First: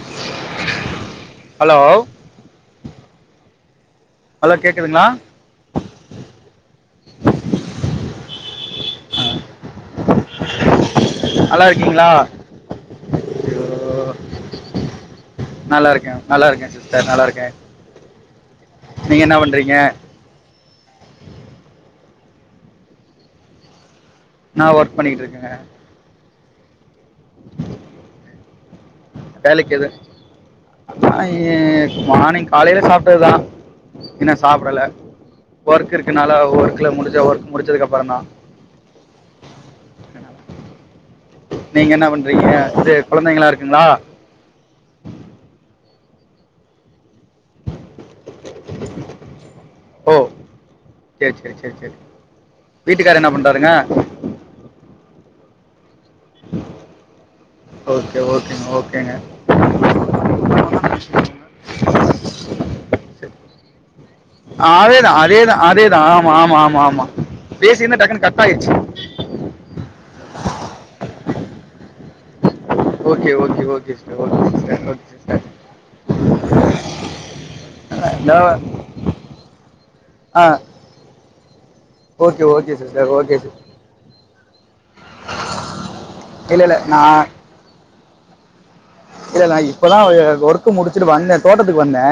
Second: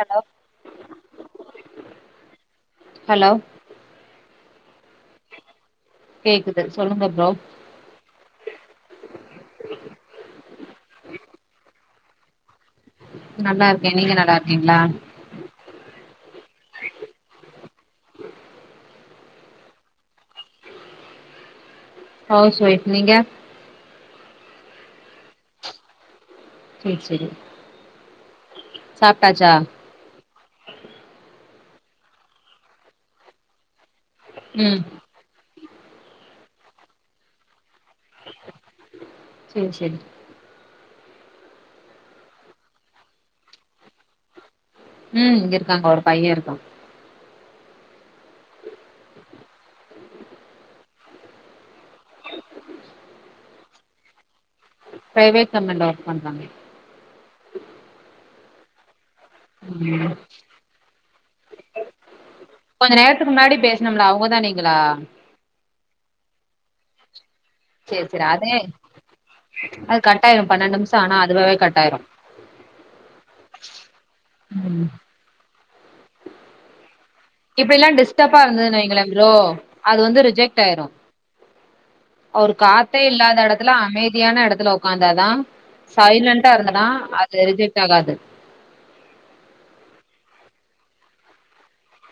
Hello hello hello hello கேக்குதுங்ளா கேக்குது சொல்லுங்க ப்ரோ நல்லாருக்கீங்களா நல்லாருக்கே நீங்க நல்லாருக்கீங்களா நல்லாருக்கே நல்லாருக்கே சிஸ்டர் நல்லாருக்கே நீங்க என்ன பண்றீங்க ஹவுஸ் ஒய்ஃப் நீங்க நா ஒர்க் பண்ணிட்டுருக்கேங்க சேர் சேரி சாப்ட்டாச்சா வேலைக்கேது நா இ மார்னிங் காலையில சாப்ட்டதுதா இன்னு ம் சாப்ட்டல்ல ஒர்க்கு இருக்கனால ஒர்க்குல முடிச்ச ஒர்க் முடிச்சதுக்கு அப்பறோ தா சேர் சேரி நீங்க என்ன பண்றீங்க இது கொழந்தைங்களா இருக்குங்களா ம் இருக்காங்க ஒரு பையன்ருக்கா ஓ செரி செரி செரி செரி வீட்டுக்காரு என்ன பண்றாருங்க பிரைவேட் கம்பென்ல ஒர்க் பண்றாங்க ஓகே ஓகேங்க ஓகேங்க ம் கொஞ்ச நேரத்துக்கு முன்னாடி பேசணும்லா அவங்க தான் நீங்களா அதே த அதே ஆமா ஆமா ஆமா ஆமா பேசியிருந்தா செரி செரி டக்குன்னு கட் அதே ஆயிடுச்சு அது கட்டாயரூம் பன்னெண்டு நிமிஷம் ஆனா அதுவவே கட் ஆயிரும் okay okay okay sister okay sister ம் ஓகே சிஸ்டர் இப்டி எல்லா டிஸ்டப்பா இருந்தது வைங்கள ப்ரோ அது வந்து ஆ ரிஜெக்ட் ஆயிரும் ஓகே அவரு ஓகே காத்தே சிஸ்டர் ஓகே இல்லாத சிஸ்டர் எடத்துல அமைதியான எடத்துல உக்காந்தாதா சைலன்டா இல்லை இல்லை இருந்தன்னா அது ரிஜெக்ட்டாகாது இல்லல்ல நா இப்பதா அ ஒர்க் முடிச்சுட்டு வந்தே தோட்டத்துக்கு வந்தே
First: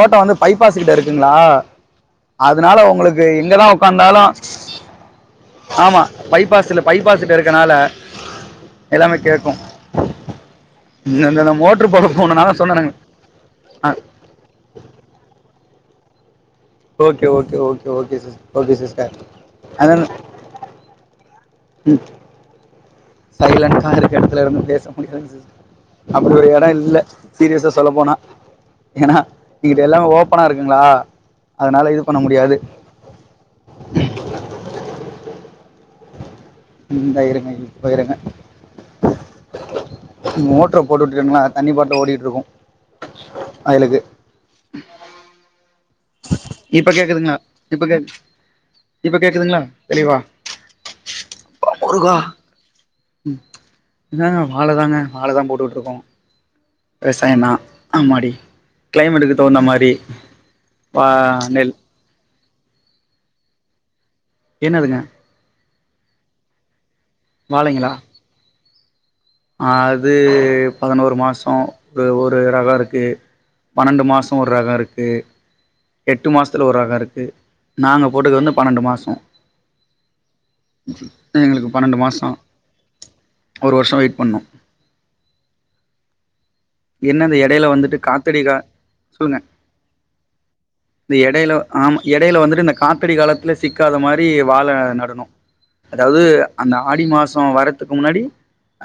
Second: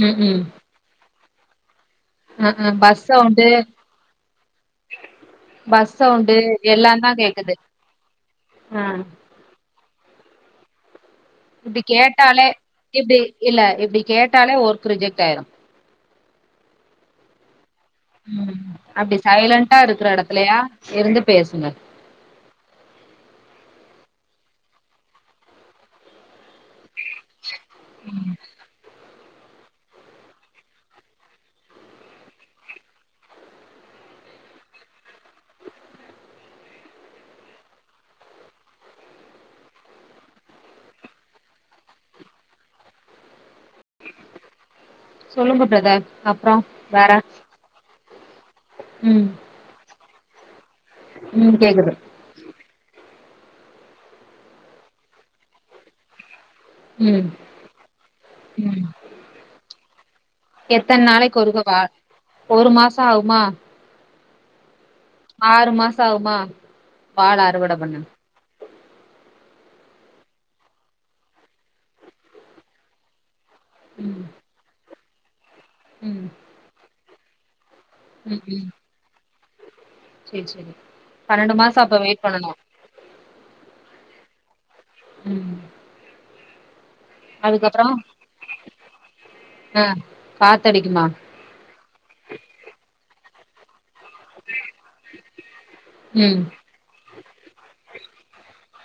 ம் வந்து ம் பைப்பாஸ் திட்ட இருக்குங்களா அ அ அதனால பஸ் உங்களுக்கு சவுண்டு எங்கதா உகாந்தாலு பஸ் ஆமா சவுண்டு பைபாஸ்ல எல்லாந்தா பைபாஸ் கிட்ட கேக்குது இருக்கனால ஆ எல்லாமே கேட்கும் நந்தனம் இப்டி கேட்டாலே இப்டி இல்ல ஆ இப்டி கேட்டாலே ஒர்க் ரிஜெக்ட் ஆயிரும் ஓகே ஓகே ஓகே ஓகே ம் சிஸ்டர் ஓகே சிஸ்டர் அப்டி சைலண்டா இருக்கிற எடத்துலயா இருந்து பேசுங்க ம் சைலன்க்கா இருக்கு இடத்துல இருந்து பேச முடியா அப்டி ஒரு எடம் இல்ல சீரியஸா சொல்ல போனா ஏனா இங்கிட்ட எல்லாமே ஓபனா இருக்குங்களா அதனால இது பண்ண முடியாது ம் இந்த இருங்க இப்ப இருங்க மோட்டர போட்டு விட்டெங்களா தண்ணி பாட்டு ஓடிட்டு இர்க்கு வயலுக்கு சொல்லுங்க பிரதர் அப்றோ இப்ப வேற கேக்குதுங்களா இப்ப கே இப்ப ம் கேக்குதுங்களா தெளிவா ம் அப்ப கேக்குது முருகா என்னங்க வாழ தாங்க வாழ தான் போட்டுட்டு இருக்கோம் ம் விவசாய னா அம்மாடி ம் கிளைமேட்டுக்கு தகுந்த மாரி வா எத்தன் நாளைக்கு ஒருக்க நெல் வா ஒரு மாசம் ஆவுமா என்னதுங்க ஆறு மாசம் ஆவுமா வாழ அறுவட வாழைங்களா பண்ண அது பதினோரு மாசம் ஒரு ஒரு ரகம் இருக்கு பன்னெண்டு ம் மாசொ ஒரு ரகொ இருக்கு ம் எட்டு மாசத்துல ஒரு ரகொ இருக்கு நாங்க போட்டது வந்து பன்னண்டு மாசொ செரி செரி பன்னண்டு மாசொ அப்ப வெயிட் மாசோ பண்ணனு ஒரு வருஷோ வெயிட் பண்ணோ ம் என்ன இந்த எடையில அதுக்கப்றோ வந்துட்டு காத்தடிக்க சொல்லுங்க ஆ காத்தடிக்குமா இந்த எடைல்ல ஆமா எடையில வந்துட்டு இந்த காத்தடி காலத்துல சிக்காத மாதரி வாழ நடணும் அதாவது ம் அந்த ஆடி மாசொ வர்றத்துக்கு முன்னாடி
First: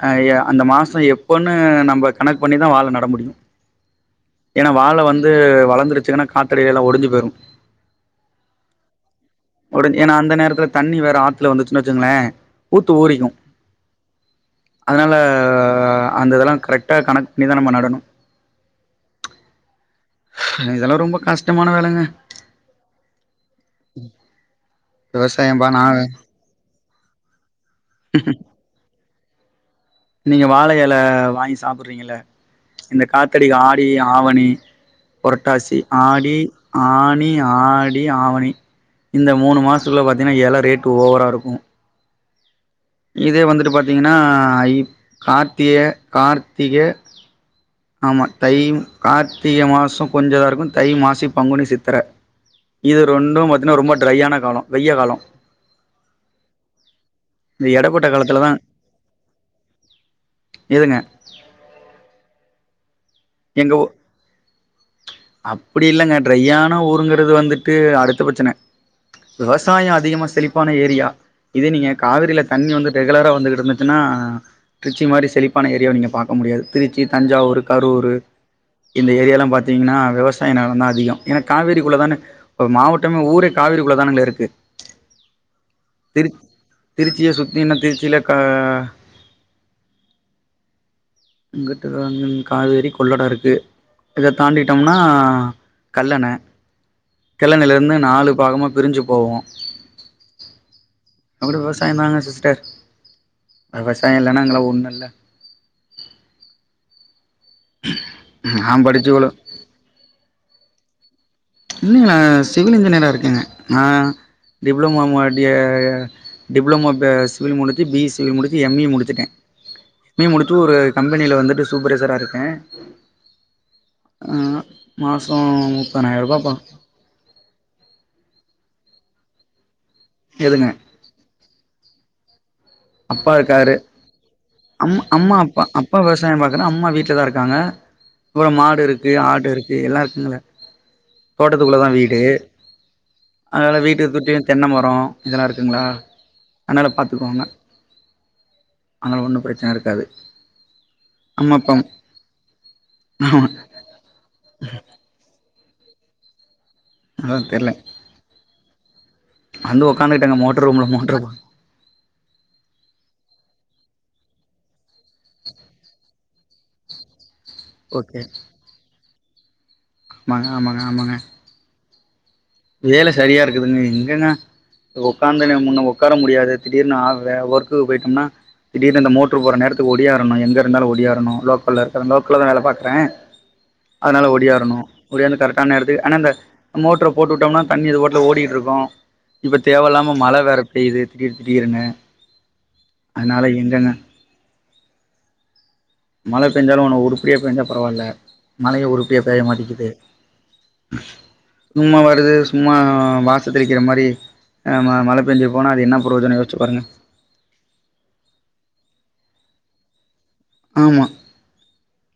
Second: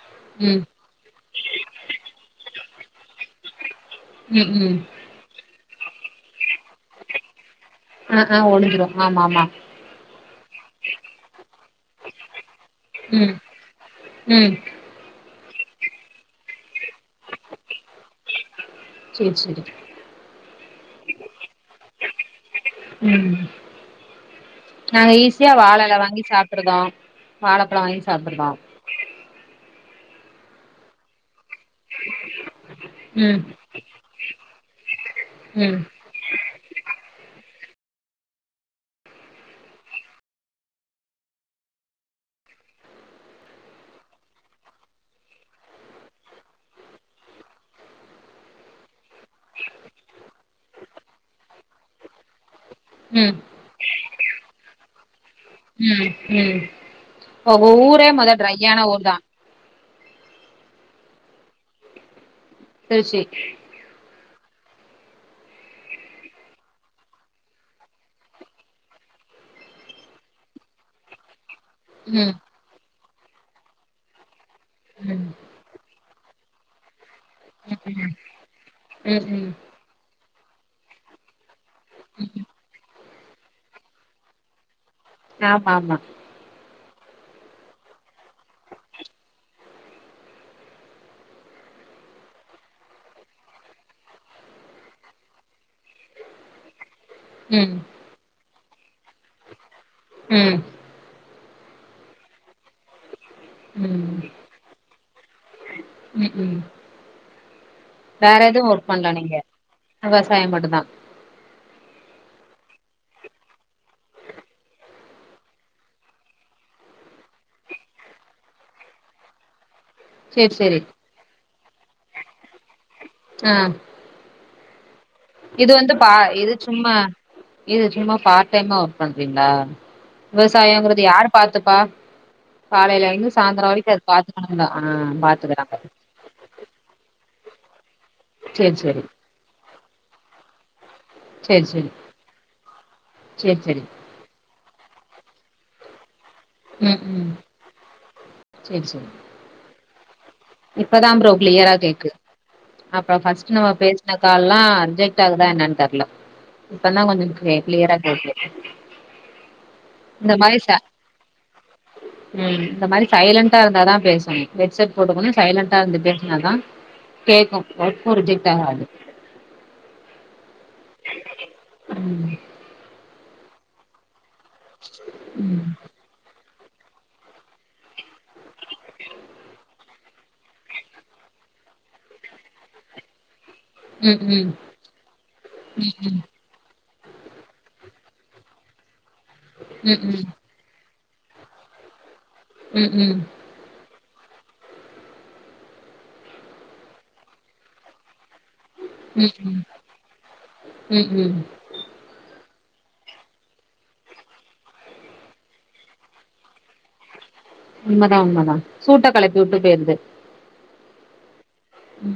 ஆ ம் அந்த மாசொ எப்பன்னு நம்ப கணக் பண்ணி தான் வாழ நட முடியும் ம் ஏனா ம் வாழ வந்து வளர்ந்துருச்சுன்னா காத்தடி எல்லாம் ஒடு ஆ ஆ ஒடிஞ்சுரு ஆமா ஆமா ஒடு ஏனா அந்த நேரத்துல தண்ணி வேற ஆ த்துல வந்துச்சுன்னு வெச்சுங்களே ஊத்து ஊரிக்கு ம் ம் அதனால அந்த இதெல்லா கரெக்ட்டா கணக் பண்ணிதா நம்ம நடணு சேரி சேரி இதெல்லா ரொம்ப கஷ்டமான வேலங்க ம் நாங்க ஈஸியா விவசாயம்பா வாழ் நா எல வாங்கி சாப் ப்புடுதா வாழப்பழ வாய்ன் சாப்புடுதோ நீங்க வாழ எல வாங்கி சாப்புறீங்க இல இந்த ம் காத்தடி ஆடி ஆவணி ம் பொரட்டாசி ஆடி ஆணி ஆடி ஆவணி இந்த மூணு மாஸ்த்துல பாத்தீஙக்ன்னா இல ரேட் ஓவரா இருக்கும் இதே வந்துட்டு பாத்தீங்கன்னா ஐ கார்த்திய கார்த்திக ஆமா தைம் கார்த்திக மாசொ கொஞ்சதா இருக்கு தை மாசி பங்குனி சித்தர இது ம் ரொண்டு பாத்தீன்னா ரொம்ப ட்ரையான காலோ வெய்ய காலோ ம் ம் இந்த ஒவ்வோ ஊரே எடப்பட்ட மொத காலத்துல தா ட்ரையான ஊர் தா எதுங்க திருச்சி எங்க ஊ அப்டி இல்லங்க ட்ரையான ஊருங்கறது வந்துட்டு அடுத்த பெரச்சன விவசாயம் அதிகமா செழிப்பான ஏரியா இத நீங்க ம் காவிரில தண்ணி வந்து ரெகுலரா வந்துக்குட்ருந்துச்சுன்னா ட்ரிச்சி ம் மாரி செளிப் பன ஏரியாவ நீங்க பாக்க முடியாது திருச்சி தஞ்சாவூரு கரூரு ம் இந்த ம் ஏரியாலா ம் பாத்தீங்ன்னா வெவசாய நெலந்தா அதிகொ ஏனா காவேரிக்குள்ள தான ம் போ மாவோட் ட்டமே ஊரே காவிரி குள்ளதானுங்ல இருக்கு ஆ பாமா திருக் திருச்சிய சுத்தி ன திருச்சில கா உங்கிட்டதா எங் காவேரி கொள்ளடா இருக்கு இத தாண்டிட்டம்னா கல்லண ம் கல்லணல்ல ருந்நு நாலு பாகமா பிரிஞ்சி போவு ம் நம்மளு விவசாயம் தானா சிஸ்டர் வெவசாய் ம் இல்லன்னா நாங்கல்லா ஒன்னுல்ல ம் உ வேற எது நான் ஒர்க் படிச்சு பண்ல இவ்ளோ நீங்க விவசாயு மட்டு தா இல்லி நா சிவில் இன்ஜினியரா இருக்கேங்க நா டிப்ளோமோ மோட்டியே டிப்ளமோ ப சிவில் முடிச்சி பி சிவில் முடிச்சி யம் இ முடிச்சிட்டே மே முடிச்சு சேரி ஒரு சேரி கம்பெனில வந்துட்டு சூப்பரைசரா இருக்கே ஆ ஆ மாசோ இது வந்து பா முப்பநாய் ருபா இது சும்மா இது சும்மா பார்ட் டைமா வர்க் பண்றீங்ளா எதுங்க விவசாயங்றத் யாரு பாத்துப்பா காலைல இருந்து அப்பா சாந்தர இருக்காரு வரிக்கு அது பாத்துக்கணும்முல்ல ஆ பாத்துக்கறாங்க சாயம் பாக்கற அம்மா வீட்லதா இருக்காங்க வோ சேரி மாடு சேரி இருக்கு ஆட்டிரு தி எல்லா இருக்குங்ள சேரி தோட்டத்துக்குள்ளதா சேரி வீடு சேரி அதனால சேரி வீட்டு சுட்டியின் தென்னமரோ இதெல்லா இருக்குங்ளா ம் ம் ச்செரி ச்செ அங்கன ஒன்னு ப்ரச்சன இருக்காது இப்பதா ப்ரோ அம்மா க்ளியரா அப்பா கேக்கு அப்ப ஆமா ஃபஸ்ட்டு நம்ம பேஸ் இந்ந கால்லா அர்ஜென்ட் ஆகுதா என்னன் தெர்ல இப்பனா கொஞ்சு அதா க்லே க்ளியரா கேக்கு அந்து உக்காந்துட்டாங்க மோட்ரூமு மோட்ரூபோ உம் இந்த மாரி சைலண்டா இருந்தாதா பேசணு ஹெட்செட் போட்டுக்கணு சைலண்ட்டாருந்து பேஸ்னாதா பேக்கு ஒர்க்கு ஓகே ரிஜெக்ட் ஆகாது மா ஆமாங்க ஆமாங்க ம் வேல சரியாருக்குதுங்க எங்கங்க ஒக்காந்து ம் முன்ன உக்கார முடியாது திடீர்னு ஆ வே ஒர்க்குக்கு போயிட்டோம்னா திடீர்னு அந்த மோட்ரு போட்ற நேரத்துக்கு ஒடியாரணு எங்க இருந்தாலு ஒடியாரணு லோக்கல்ல இருக்கற லோக்கல்லதா வேல பாக்றே ம், ம், அதனால ம், ஒடியாரணு ஒடியாந்து கரெக்ட்டான நேரத்துக்கு ஆனா இந்த மோட்ரு போட்டுவுட்டோம்னா தண்ணி அது பாட்ல ஓடிட்டுருக்கு இப்போ ம், ம், தேவல்லாம ம், மழ வேற பெய்து திடீர் திடீர்னு ம், அதனால எங்கங்க மழ பெஞ்சாலு ஒன்னு உருப்படியா பெஞ்சா பரவால்ல மழய ஒரு ப்டியா ம், பேயமாட்டிங்குது ம், ம். சும்மா வருது சும்மா வாசல் தெளிக்கிற மாரி ஆ மா மழப்பேஞ்சி போனா அது என்னா பிரயோஜனோ யோஷ்ச்சி பாருங்க உண்மதா உண்மதா சூட்ட கெளப்பிவுட்டு போய்ருது ஆமா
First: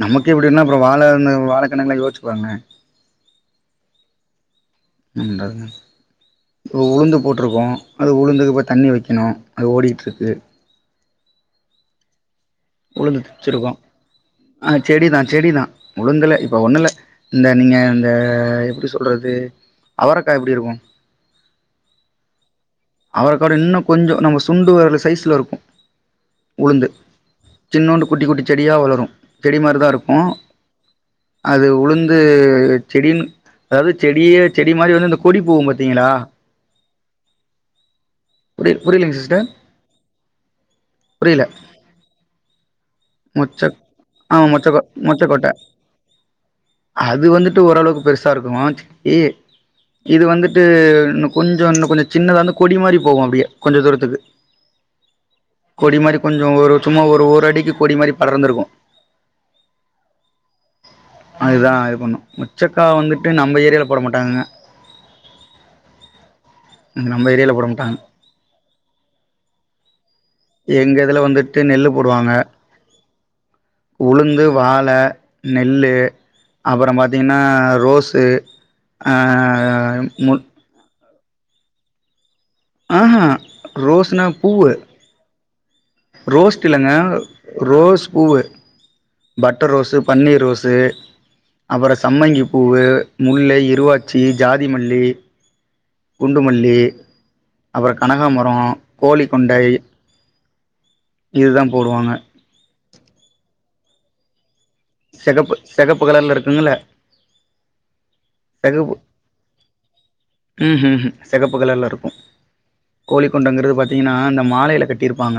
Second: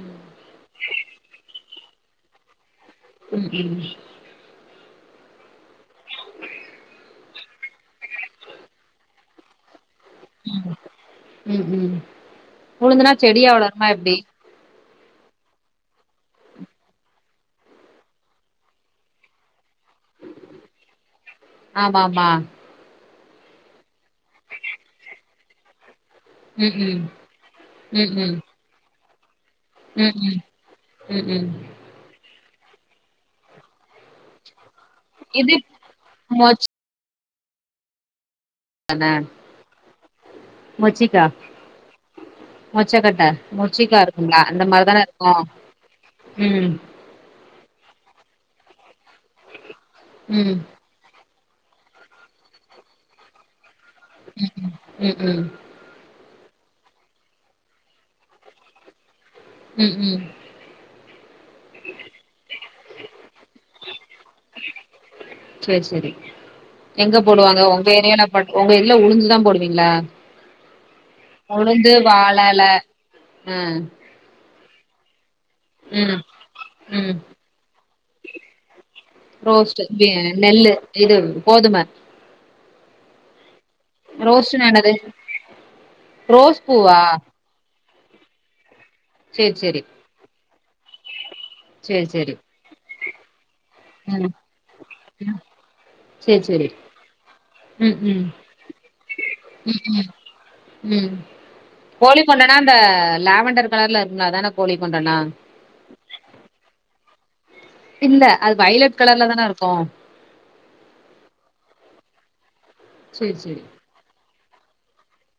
நமக்கு அப்டின்னா அப்றோ வாழனு வாழக்கண்னுங்கெலா யோஷ்ச்சி பாருங்ளே ம் ம் உண்டாங்க இப்போ உளுந்து போட்ருக்கோ அது உளுந்துக்கு இப்ப தண்ணி வக்கணு அது ஓடிட்ருக்கு ம் ம் ம் உழுந்துனா உளுந்து செடியா திர்ச்சிருகு வளருமா எப்டி? ஆ செடிதா செடிதா உளுந்துல இப்ப ஒண்ணுல்ல இந்த நீங்க இந்த எப்டி சொல்றது அவரக்கா எப்டிருக்கு ஆமாமா அவரக்காவிட இன்னு கொஞ்சோ நம்ம சுண்டு விரலு சைஸ்லருக்கு ம், உளுந்து ம், சின்னூண்டு ம், குட்டி ம், குட்டி செடியா வளரு செடி ம், மாரிதாருக்கு ம், ம், ம். அது ஒன்னு து செடின் அதாது செடியே செடி மாரி வந்து இந்த கொடி இது போகும் பாத்தீங்ளா மொச்ச புரி புரிலங்க தான? சிஸ்டர் மொச்சிக்கா, புரில மொச்சக்கட்ட, மொச்சக் மொச்சிக்கா இருக்கும்ல, ஆ அந்த மொச்சக் கொ மாரி தான இருக்கும். மொச்சக்கொட்ட ம் அது வந்துட்டு ஓரளவுக்கு பெருசா இருக்கு ஏ இது ம், வந்துட்டு இன்னு கொஞ்சோ இன்னு கொஞ்சோ சின்னதா வந்து கொடி மாரி போகு அப்டியே கொஞ்சோ தூரத்துக்கு ம், ம், ம், கொடி மாரி கொஞ்சோ ஒரு சும்மா ஒரு ஒரு அடிக்கு கொடி மாரி படர்ந்துருக்கு ம் ம் அதுதா இது பண்ணு மொச்சக்கா வந்துட்டு நம்ப ஏரியால போட மாட்டாங்கங்க செர் செரி எங்க நம்ம ஏரியால போடுவாங்க போட உங்க மாட்டாங்க ஏரியால பட் உங்க இதுல உளுந்துதா போடுவீங்ளா எங்க இதுல வந்துட்டு நெல்லு உளுந்து போடுவாங்க வாழேல ஆ உளுந்து வாழ நெல்லு ம் அப்புறம் ம் பாத்தீங்கன்னா ரோஸ்சு ஆ ரோஸ்ட் பி மு நெல்லு இது கோதும ஆஹா ரோஸ்னா ரோஸ்ட்னா பூவு என்னது ரோஸ் ரோஸ்ட் இல்லங்க பூவா ரோஸ் பூவு சேரி பட்டர் சேரி ரோஸு பன்னீர் ரோஸு அப்புற சேரி சேரி சம்மங்கி பூவு முல்லை இருவாச்சி ம் ஜாதிமல்லி ம் சேரி சேரி குண்டுமல்லி அப்புறோ ம் ம் கனகாமரோ கோழிக்கொண்டை ம் ம் ம் கோழி கொண்டனா அந்த லாவண்டர் கலர்ல இருக்மே அதான கோழி கொண்டனா செகப்பு செகப்பு கலர்ல இருக்குங்ள இல்ல அது வைலட் கலர்ல தானே இருக்கு ம் ஹும் ஹும் செகப்பு கலர்லருக்கு கோழி சேரி சேரி கொண்டங்கறது பா த்தீங்கன்னா இந்த மாலைல கட்டிருப்பாங்க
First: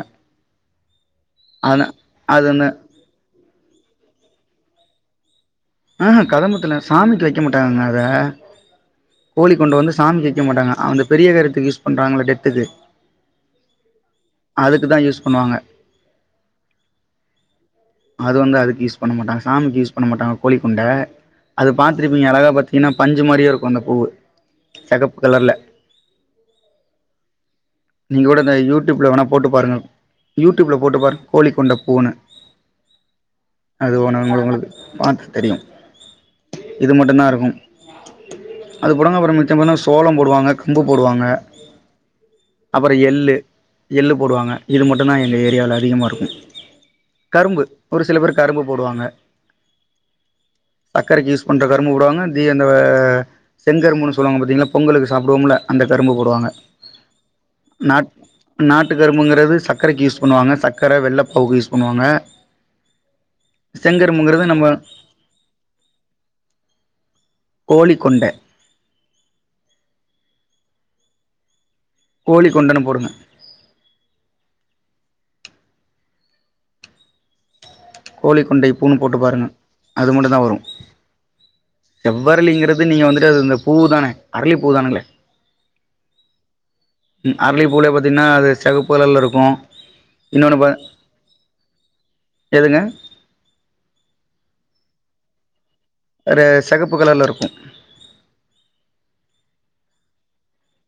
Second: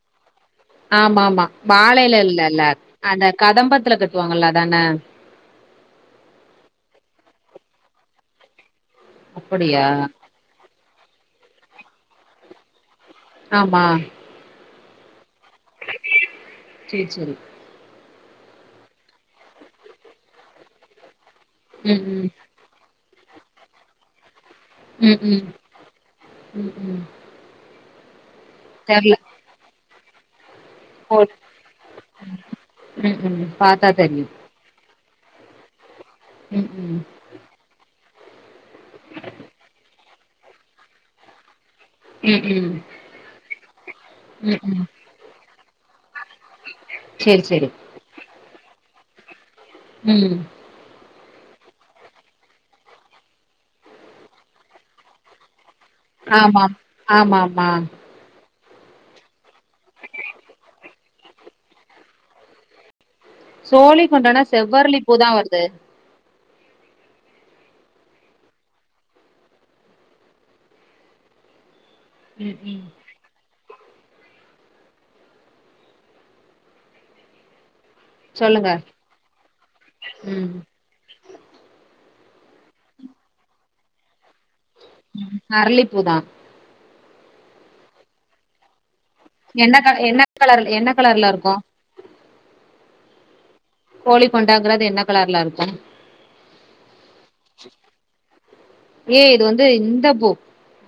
ஆமாமா மாலைல அது அந்த இல்லல்ல அந்த கதம்பத்துல கட்டுவாங்கள்ல அதான ஆ ஹா கதம்பத்துல சாமிக்கு வெக்க மாட்டாங்கங்க அத கோழி கொண்ட அப்படியா வந்து சாமிக்கு வெ க்கமாட்டாங்க அந்த பெரிய காரியத்துக்கு யூஸ் பண்றாங்கள டெத்துக்கு ஆமா அதுக்கு தா யூஸ் பண்ணுவாங்க சேர் சேரி அது வந்து அதுக்கு யூஸ் பண்ண மாட்டாங்க சாமிக்கு யூஸ் பண்ண மாட்டாங்க கோழிக்கொண்ட அது ம் பாத்துருப்பீங்க ம் அழகா பாத்தீங்னா பஞ்சு மாரியே இருக்கு அந்த பூவு ம் செகப்பு ம் கலர்ல ம் ம் நீங்கூட இந்த யூடியூப்ல தெர்ல வேணா போட்டு பாருங்க யூடியூப்ல போட்டு கோ பாருங்க கோழி கொண்ட பூனு ம் ம் பாத்தா அது ஒன்ன தெரியு உங்ளு உங்ளுக்கு பாத்தா தெரியு ம் இது ம் மட்டுந்தாருக்கு அது புடுங்கப்றோ மிச்சோ போனா சோளோ போடுவாங்க கம்பு போடுவாங்க ம் ம் அப்றோ எள்ளு எள்ளு போடுவாங்க ம் இது ம் மட்டுந்தா எங்க ஏரியால அதிகமாருக்கு சேரி கரும்பு சேரி ஒரு சில பேர் கரும்பு போடுவாங்க ம் சக்கரைக்கி யூஸ் பண்ற கரும்பு போடுவாங்க தி அந்தவ செங்கரும்புனு சொல்வாங்க பாத்தீங்ளா பொங்கல்க்கு சாப்டுவோம்ல அந்த கரும்பு போடுவாங்க ஆமாம் ஆமாம் நாட் நாட்டு கரும்புங்கறது சக்கரைக்கு யூஸ் பண்ணுவாங்க சக்கர வெள்ளப்பாகு யூஸ் பண்ணுவாங்க சோழி கொண்டனா செங்கரும்புங்கிறது நம்ம செவ்வர்லி பூதா வருது கோழிக்கொண்ட ம் கோழிக்கொண்டனு ம் போடுங்க கோழிக்கொண்டை சொல்லுங்க பூனு போட்டு பாருங்க அது மட்டு தா ம் வரு செவ்வர்ளிங்கறது நீங்க வந்துட்டு அது இந்த பூ தானே அரளி பூ தானுங்ளே அர்ளிப்பூ தா ம் அர்ளிப்பூலே பாத்தீங்கன்னா அது செகப்பு கலர்லரு என்ன க என்ன கலர் என்ன கலர்லருக்கு எதுங்க கோழி கொண்டங்கறது என்ன கலர்லருக்கு அது செகப்பு கலர்லருக்கு ஏ இது வந்து இந்த பூ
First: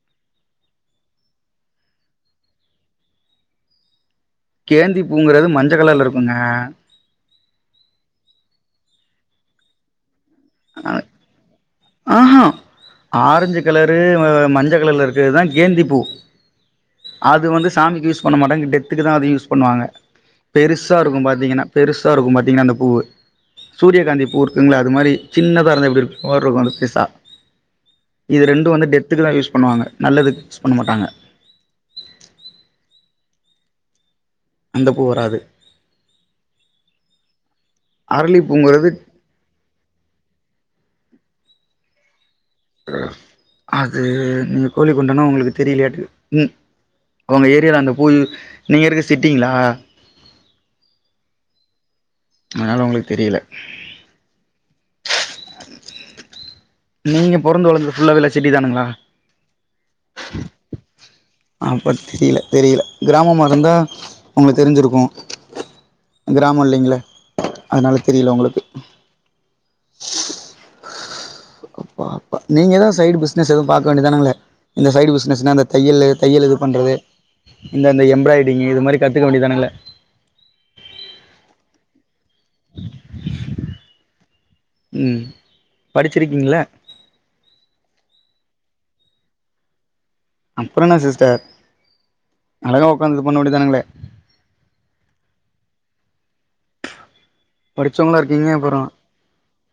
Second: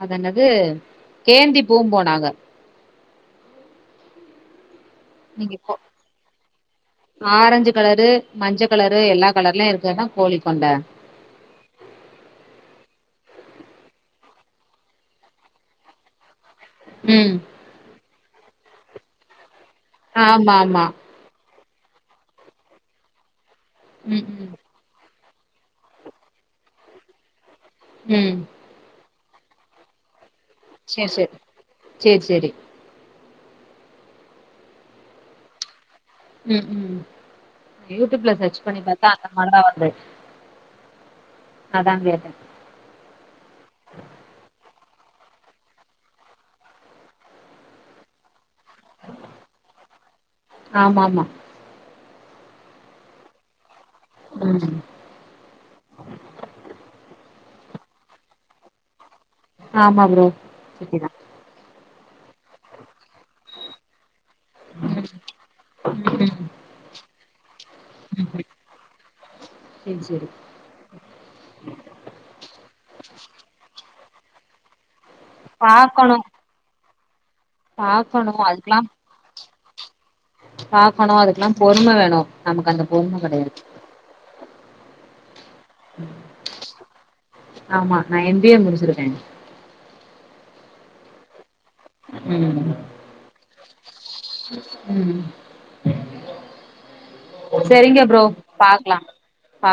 அது என்னது கேந்தி பூபோம் நாங்க கேந்தி பூங்கறது மஞ்ச கலர்லருக்குங்க ஆரெஞ்சு கலரு மஞ்ச கலரு எல்லா கலர்லயு இருக்கனா கோழிக்கொண்ட ஆஹா ஆரஞ்சு கலரு மஞ்ச கலர்லருக்றது தா கேந்திப்பூ ம் அது வந்து சாமிக்கு யூஸ் பண்ண மாட்டாங்க டெத்துக்கு தா அது யூஸ் பண்ணுவாங்க ஆமா ஆமா பெருசாருக்கு பாத்தீங்கன்னா பெருசாருக்கு பாத்தீங்கன்னா அந்த பூவு சூரியகாந்தி ம் பூ ம் இருக்குங்ள அ து மாரி சின்னதாருந்தா எப்டி இரு [inaudible] வந்து பெர்சா ம் இது ரெண்டு வந்து டெ த்துக்கு தா யூஸ் பண்ணுவாங்க நல்லதுக்கு யூஸ் பண்ணமாட்டாங்க சேர் செரி அந்த பூ வராது ம் ம் யூடியூப்ல அரளி சர்ச் பண்ணி பூங்கிறது பாத்தா அந்த மாடலா வருது அதா கேட்டே அது நீங்க கோழி கொண்டனா உங்களுக்கு தெரியலையாட்டது ம் உங்க ஏரியில அந்த பூ நீங்க இருக்கு சிட்டிங்களா ஆமா ஆமா அதனால உங்களுக்கு தெரியல ம் நீங்க பொறந்து வளந்தது ஃபுல்லாவில சிட்டி தானுங்களா ஆமா ப்ரோ சிட்டிதா அப்ப திரியல தெரியல கிராமமா இருந்தா உங்கள ம் தெரிஞ்சிருக்கு ம். கிராமோ இல்லிங்களே அதனால தெரியல உங்களுக்கு தே செரி அப்பா அப்பா நீங்க எதா சைடு பினஸ் எதுவு பாக்க வேண்டியதானங்களே இந்த சைடு பிஸ் பிஸ்னஸ்னா அந்த தையலு பாக்கணு தையல் இது பண்றது இந்தந்த பாக்கணு எம்பிராய்டிங்கு அதுக்கெல்லா இது மாரி கத்துக்க வேண்டியதானல்ல பாக்கணு அதுக்கில்லா பொறும வேணு நமக்கு அந்த பொறும கெடையாது ம் படிச்சிருக்கீங்களா ஆமா நா எம்பிஏ முடிச்சிருக்கே அப்புறோ இன்னா சிஸ்டர் ம் அழகா உக்காந்து இது பண்ண வேண்டிதானங்களே ம் சரிங்க படிச்சவங்களா ப்ரோ இருக்கீங்க அப்புறோ பாக்கலா